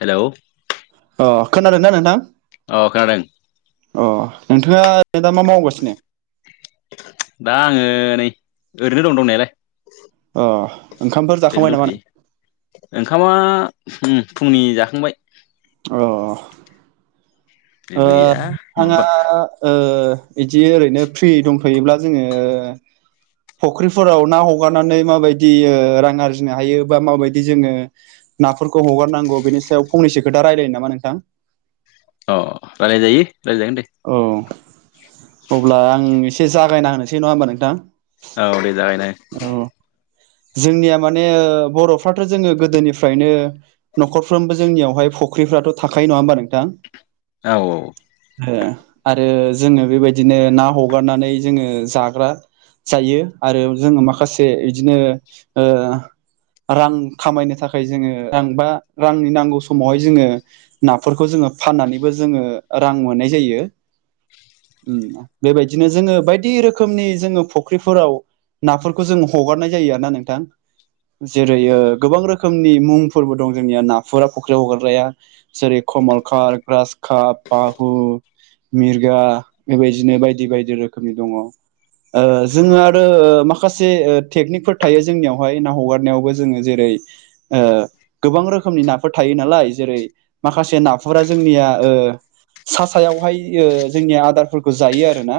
हेल'? अ खोनादोंनाा नोंथां? अ खोनादों। अ नोंथांङा दा मा मावगासिनो। दा आंङो नै ओरैनो दं दंनायालाय। अ ओंखामफोर जाखांबाय ओरैनो नामा नों। दंथ'यो ओंखामा फुंनि जाखांबाय। अ जेबो गैया आंहा माबा बिदि ओरैनो फ्रि दंफैयोब्ला जोंङो? फुख्रिफोराव ना हगारनानै माबायदि रां आरजिनो हायो बा माबायदि जोंङो नाफोरखौ हगारनांगौ बेनि सायाव फंनैसो खोथा रायल्लायोनो नामा नोंथां। अ रायलायजायो। रायलायजागोन दे। औ अब्ला आं एसे जागायना होनोसै नंङा होनबा नोंथां। औ दे जाबाय दे। औ जोंनिया माने बर'फ्राथ' जोंङो गोदोनिफ्रायनो। न'खरफ्रोमबो जोंनियावहाय फख्रिफ्राथ' थाखायो नंङा होमबा नोंथां। औ औ आरो जोंङो बेबायदिनो ना हगारनानै जोंङो जाग्रा जायो आरो जोंङो माखासे बिदिनो रां खामायनो थाखाय जोंङो रां बा रांनि नांगौ समावहाय जोंङो। नाफोरखौ जोंङो फाननानैबो जोंङो रां मोननाय जायो। बेबायदिनो जोंङो बायदि रोखोमनि जोंङो फुख्रिफोराव नाफोरखौ जों हगारनाय जायो आरो ना नोंथां। जेरैय गोबां रोखोमनि मुंफोरबो दं जोंनिया नाफोरा फख्रि हगारग्राया जेरै कमलखार गासखाब बाहु मिरगा बेबायदिनो बायदि बायदि रोखोमनि दंङ। जोंङो आरो माखासे टेकनिकफोर थायो जोंनियावहाय ना हगारनायावबो जोंङो जेरै। ओ गोबां रोखोमनि नाफोर थायो नालाय जेरै माखासे नाफफोरा जोंनिया सा सायावहाय जोंनिया आदारफोरखौ जायो आरो ना।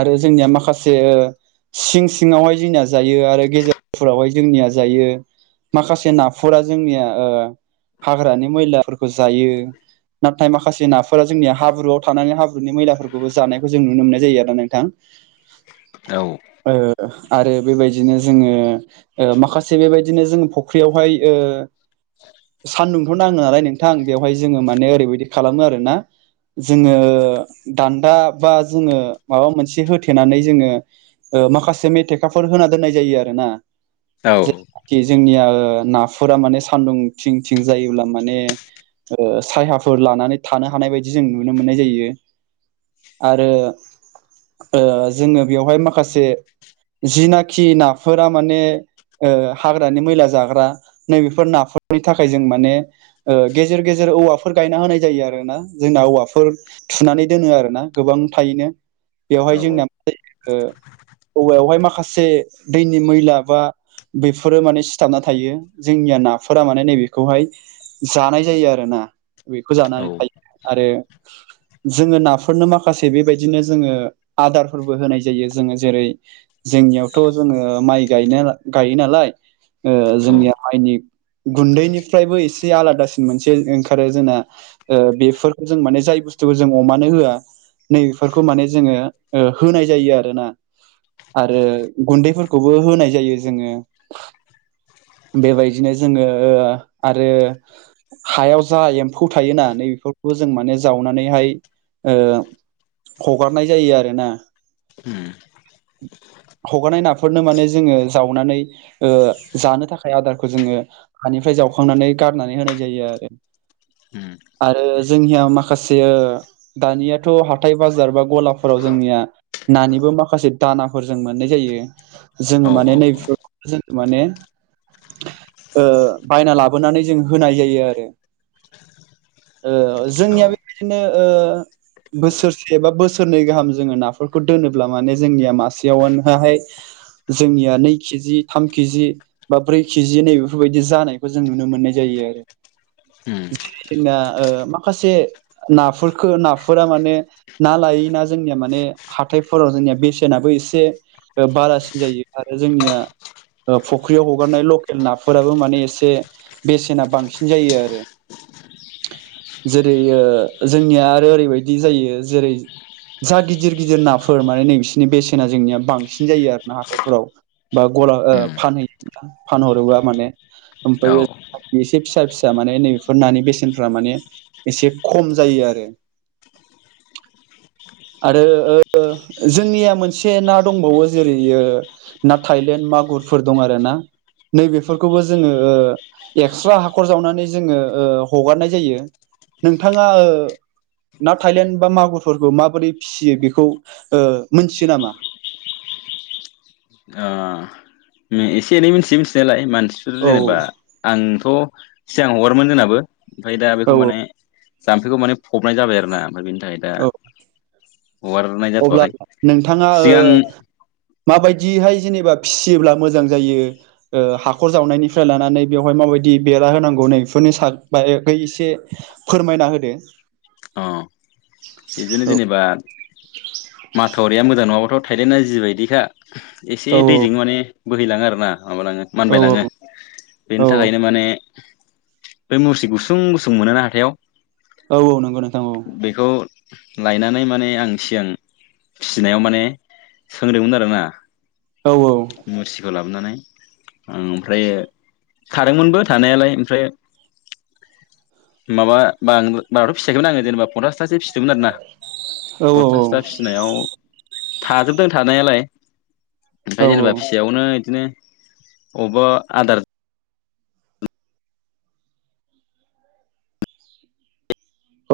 आरो जोंनिया माखासे सिं सिङावहाय जोंनिया जायो आरो गेजेरफोरावहाय जोंनिया जायो माखासे नाफोरा जोंनिया हाग्रानि मैलाफोरखौ जायो। नाथाय माखासे नाफोरा जोंनिया हाब्रुआव थानानै हाब्रुनि मैलाफोरखौबो जानायखौ जों नुनो मोननाय जायो आरो ना नोंथां। औ आरो बेबायदिनो जोंङो। माखासे बेबायदिनो जोंङ फुख्रियावहाय सान्दुंथ' नांङो नालाय नोंथां बेवहाय जोंङो माने ओरैबायदि खालामो आरोना। जोंङो दान्दा बा जोंङो माबा मोनसे होथेनानै जोंङो माखासे मेथेखाफोर होना दोननाय जायो आरो ना। औ ज बाखि जोंनिया नाफोरा माने सान्दुं थिं थिं जायोब्ला माने सायाफोर लानानै थानो हानाय बायदि जों नुनो मोननाय जायो। आरो जोंङो बेवहाय माखासे जिनाखि नाफोरा माने हाग्रानि मैला जाग्रा नैबेफोर नाफोरनि थाखाय जों माने गेजेर गेजेर औवा फ फोर गायना होनाय जायो आरो ना जोंना औवाफोर थुनानै दोनो आरो ना गोबां थायैनो बेवहाय औ जोंनिया मा जायो औवायावहाय माखासे दैनि मैला बा बेफोरो माने सिथाबना थायो जोंनिया नाफोरा माने नैबेखौहाय जानाय जायो आरोोना बेखौ औ जानानै थायो आरो जोङो नाफोरनो माखासे बेबायदिनो जोङो आदारफोरबो होनाय जायो जोङो जेरै जोंनियावथ' जोङो माइ गायनो गायो नालाय औ जोंनिया आायनि गुन्दैनिफ्रायबो एसे आलादासिन मोनसे ओंखारो जोंना बेफोरखौ जों माने जाय बुस्थुखौ जों अमानो होआ नैफोरखौ माने जोङो होनाय जायो आरोना आरो गुन्दैफोरखौबो होनाय जायो जोङो। बेबायदिनो जोङो आरो हायाव जा एम बेखौ थायोना नै बेफोरखौबो जों माने जावनानैहाय ओ हगारनाय जायो आरोना उम हगारनाय नाफोरनो माने जोङो जावनानै जानो थाखाय आदारखौ जोङो हानिफ्राय जावखांनानै गारनानै होनाय जायो आरो उम आरो जोंनिया माखासे दानियाथ' हाथाय बाजार बा गलाफोराव जोंनिया नानिबो माखासे दानाफोर जों मोननाय जायो जोङो औ माने औ नै औ जों माने बायना लाबोनानै जों होनाय जायो आरो ओ औ जोंनिया बेबायदिनो ओ बोसोरसे बा बोसोरनै गाहाम जोङो नाफोरखौ दोनोब्ला माने जोंनिया मासेयावनोहहाय जोंनिया नै केजि थाम केजि बा ब्रै केजि नै बेफोरबायदि जानायखौ जों नुनो मोननाय जायो आरो उम जोंना माखासे नाफोरख नाफोरा माने ना लाय ना जोंनिया माने हाथायफोराव जोंनिया बेसेनाबो एसे बारासिन जायो आरो जोंनिया ओ फुख्रियाव हगारनाय लकेल नाफोराबो माने एसे बेसेना बांसिन जायो आरो। जेरै जोंनिया आरो ओरैबायदि जायो जेरै जा गिदिर गिदिर नाफोर माने नै बिसोरनि बेसेना जोंनिया बांसिन जायो आरो ना हाथायफोराव। बा गला उम फानहैयो फानहरोबा माने औ ओ ओमफ्राय एसे फिसा फिसा माने नै फनि बेसेनफ्रा माने एसे खम जायो आरो आरो ओ जोंनिया मोनसे ना दंबावो जेरै ओ ना थाइलेण्ड मागुरफोर दं आर ना नैबेफोरखौबो जोङो ओ एक्सट्रा हाखर जावनानै जोङो ओ हगारनाय जायो नोंथाङा ओ ना थाइलेण्ड बा मागुरफोरखौ माबोरै फिसियो बेखौ ओ मोनथियो नामा? एसे एनै मिथियोै मिथिनायालाय मानसिफोर औ जेनेबा आंथ' सिगां हगारोमोन जोंनाबो ओमफ्राय दा औ बेखौ माने जाम्फैखौ माने फबनाय जाबाय आरो ना ओमफ्राय बेनि थाखाय दा औ हगारनाय अब्ला जाथ'वाखै नोंथाङा ओ सिगां माबायदिहाय जेनेबा फिसियोब्ला मोजां जायो? ओ हाखर जावनायनिफ्राय लानानै बेवहाय माबायदि बेरा होनांगौ नै बेफोरनि सा बाखै एसे फोरमायना होदो। अ बिदिनो औ जेनेबा माथावरिया मोजां नङाबाथ' थाइदेना जिबायदिखा। एसे औ दैजों माने बोहैलाङो आरो ना माबालाङो औ मानबायलाङो। औ बेनि थाखायनो माने बे मुरसि गुसुं गुसुं मोनोना हाथायाव औ औ नंगौ नोंथां औ। बेखौ लायनानै माने आं सिगां फिसिनायाव माने सोंदोंमोन आरोना। औ मुरसिखौ लाबोनानै ओमफ्राय थादोंमोनबो थानायालाय ओमफ्राय माबा बरा थ' फिसिखायमोन आङो जेनेबा पनसासथासो फिसिदोंमोन आरो ना औ फनसासथा फिसिनायाव थाजोबदों थानायालाय औ ओमफ्राय जेनेबा फिसायावनो इदिनो अबबा आदार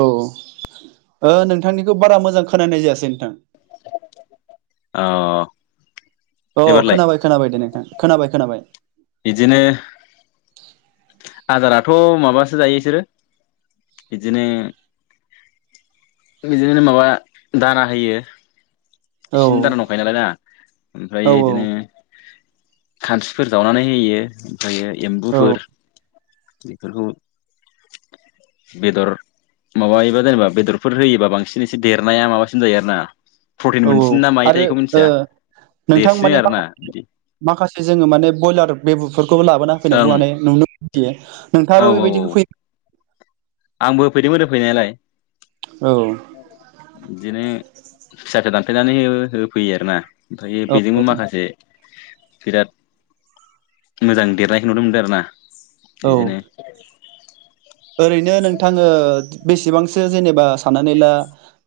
औ औ ओ नोंथांनिखौ बारा मोजां खोनानाय जायासै नोंथां औ अ खोनाबाय खोनाबाय दे नोंथां खोनाबाय खोनाबाय बिदिनो आदाराथ' माबासो जायो बिसोरो बिदिनो बिदिनो माबा दाना होयो औ इसिनि दानाव नालाय दा ओमफ्राय औ बिदिनो औ खानस्रिफोर जावनानै होयो। होयो औ एम्बुफोर बेफोरखौ बेदर माबायोबा जेनेबा बेदरफोर होयोबा बांसिन एसे देरनाया माबासिन जायो आरोना औ औ आरो ओ नोंथां देरसिनो माने मा आरोना बिदि माखासे जोङो माने ब्रयलार बेबुफोरखौबो लाबोना ओं होैनायखौ माने नुनों [unintelligible] फोयो औ नोंथाङाबो बेबायदि औ होफैयो आंबो होफैदोंमोन होफैनायालाय औ बिदिनो फिसखौ दानफेनानै हो होफैयो आरो ना। ओमफ्रायो औ बेजोंबो माखासे बिराद मोजां देरनायखौ नुदोंमोनदों आरोना औ बिदिनो [inaudible] ओरैनो नोंथाङो बेसेबांसो जेनेबा साननानै ला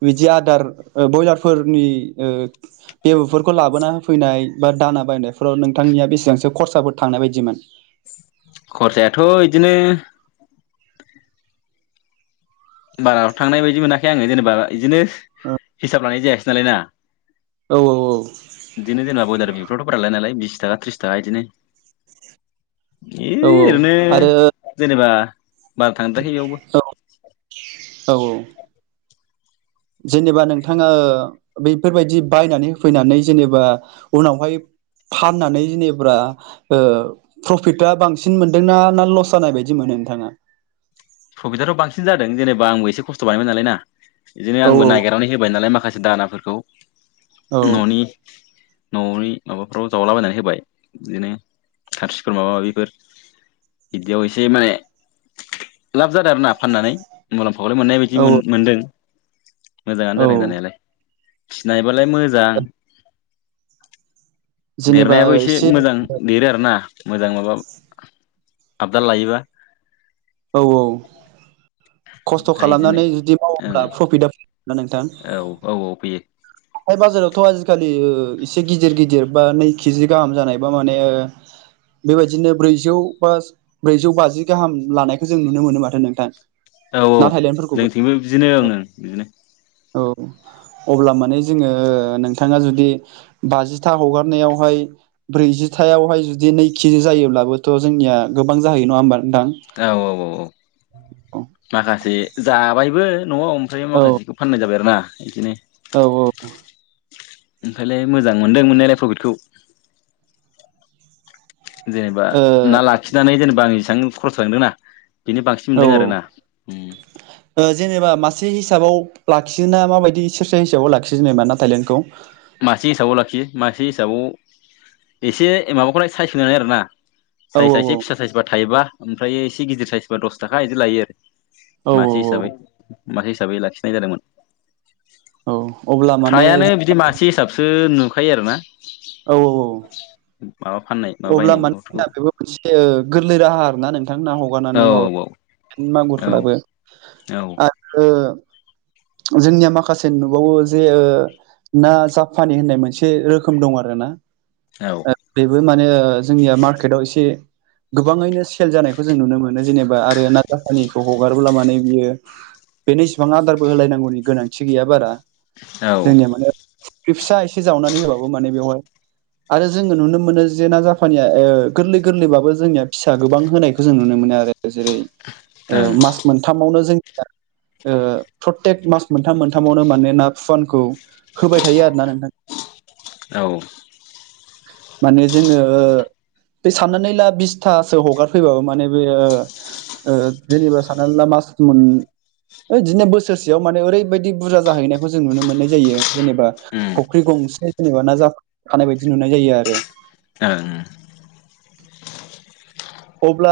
बिदि आदार ओ ब्रयलारफोरनि ओ बेब'फोरखौ लाबोना होफैनाय बा दाना बायनायफोराव नोंथांनिया बेसेबांसो खरसाफोर थांनाय बायदि मोनो? खरसायाथ' इदिनो बारााव थांनाय बायदि मोनाखै आङो जेनेबा बिदिनो हिसाब लानाय जायासै नालाय ना औ औ औ बिदिनो जेनबा ब्रयलार बिफोरावथ' बाललाय नालाय बिस थाखा त्रिस थाखा बिदिनो इ औ ओरैनो आरो जेनेबा बारा थांद्राखै इयावबो औ औ औ जेनेबा नोंथाङा बेैफोरबायदि बायनानै होफैनानै जेनेबा उनावहाय फाननानै जेनेब्रा ओ प्रफिटा बांसिन मोनदोंना ना लस जानाय बायदि मोनो नोंथाङा? प्रफिटआथ' बांसिन जादों जेनेबा आंबोसे खस्थ' बानायबायमोन नालाय ना बिदिनो औ आंबो नायगेर दाउनि होबाय नालाय माखासे दानाफोरखौ न'नि न'नि माबाफ्राव जावलाबायनानै होबाय बिदिनो खारसिफोर माबा माबिफोर बिदियाव एसे माने लाब जादों आरो ना फाननानै मुलाम्फााय मोननाय औ बायदि मोनदों। मोजाङानो औ जादों जानायालाय फिसिनो हायोबालाय मोजां देरनायाबो एसे मोजां देरो आरोना मोजां माबा आपडा लायोबा औ औ खस्थ' ओमफ्राय बिदिनो खालामनानै जुदि ओं मावोब्ला प्रफिटआ फै ना नोंथां औ औ औ फैयो हाय बाजारावथ' आजिखालि एसे गिदिर गिदिर बा नै केिजि गाहाम जानायबा माने बेबायदिनो ब्रैजौ बा ब्रैजौ बाजि गाहाम लानायखौ जों नुनो मोनो माथो नोंथां। औ औ ना थाइलेण्डफोरखौबो जोंथिंबो बिदिनो आं बिदिनो औ अब्ला माने जोङो नोंथाङा जुदि बाजिथा हगारनायावहाय ब्रैजिथायावहाय जुदि नै केजि जायोब्लाबोथ' जोंनिया गोबां जाहैयो नङा होमबा नोंदां औ औ औ औ माखासे जाबायबो न'आव ओमफ्राय माखासेखौ फाननाय जाबाय आरो ना बिदिनो औ औ ओमफ्रायलाय मोजां मोनदों मोननायलाय प्रभिटखौ जेनेबा ना लाखिनानै जेनेबा आं एसेबां खरस थांदोंना बेनो बांसिन औ मोनदों आरो ना जेनेबा मासे हिसाबाव लाखियोोन ना माबायदि सेरसा हिसाबाव लाखियो जेनेबा ना थायलेण्डखौ मासे हिसाबाव लाखियो मासे हिसाबाव एसे माबाखौलाय साइज होननानै आरो ना औ साइजआ एसे औ फिसा साइसबा थायोबा ओमफ्राय एसे गिदिर साइसबा दस थाखा बिदि लायो आरो औ मासे हिसाबै मासे हिसाबै लाखिनाय जादोंमोन औ अब्ला माने फ्रायानो बिदि मासे हिसाबसो नुखायो आरो ना औ -औ औ [unintelligible] माबा फाननाय माबा अब्ला बायनाय मानो होनना माबाफोरखौ बेबो मोनसे गोरलै राहा आरोना नोंथां होमबा औ हगारनानै माब औ औ मागुरफोराबो औ आरो जोंनिया माखासे नुबावो जे ना जाफानि होननाय मोनसे रोखोम दं आरो ना औ बेबो माने जोंनिया मार्केटाव एसे गोबाङैनो सेल जानायखौ जों नुनो मोनो जेनेबा आरो ना जाहानिखौ हगारोब्ला माने बियो बेनो इसिबां आदारबो होलायनांगौनि गोनांथि गैया बारा औ जोंनिया माने फुख्रि फिसा एसे जावनानै होबाबो माने बेवहाय आरो जोङो नुनो मोनो जेना जापानिया गोरलै गोरलैबाबो जोंनिया फिसा गोबां होनायखौ जों नुनो मोनो आरो जेरै ओं मास मोनथामावनो जोंनिया प्र्रतेक मास मोनथाम मोनथामावनो माने ना फुवानखौ होबाय थायो आरोना नोंथां औ माने जोङो बे साननानै ला बिसथासो हगारफैबाबो माने बे जेनेबा साननानै ला मास मोनसेयाव बिदिनो बोसोर ससेयाव माने ओरैबायदि बुरजा जाहैनायखौ जों नुनो मोननाय जायो जेनेबा फुख्रि गंसे जेनेबा ना जानाय बायदि नुनाय जायो आरो [unintelligible] अब्ला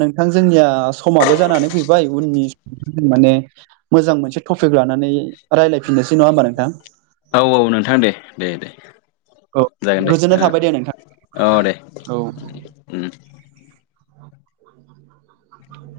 नोंथां जोंनिया समाबो जानानै फैबाय उननि जों माने मोजां मोनसे टपिक लानानै रायलायफिननोसै नङा होमबा नोंथां औ औ नोंथां दे दे दे औ जागोन दे गोजोननाय थाबाय दे नोंथां औ दे औ उम औ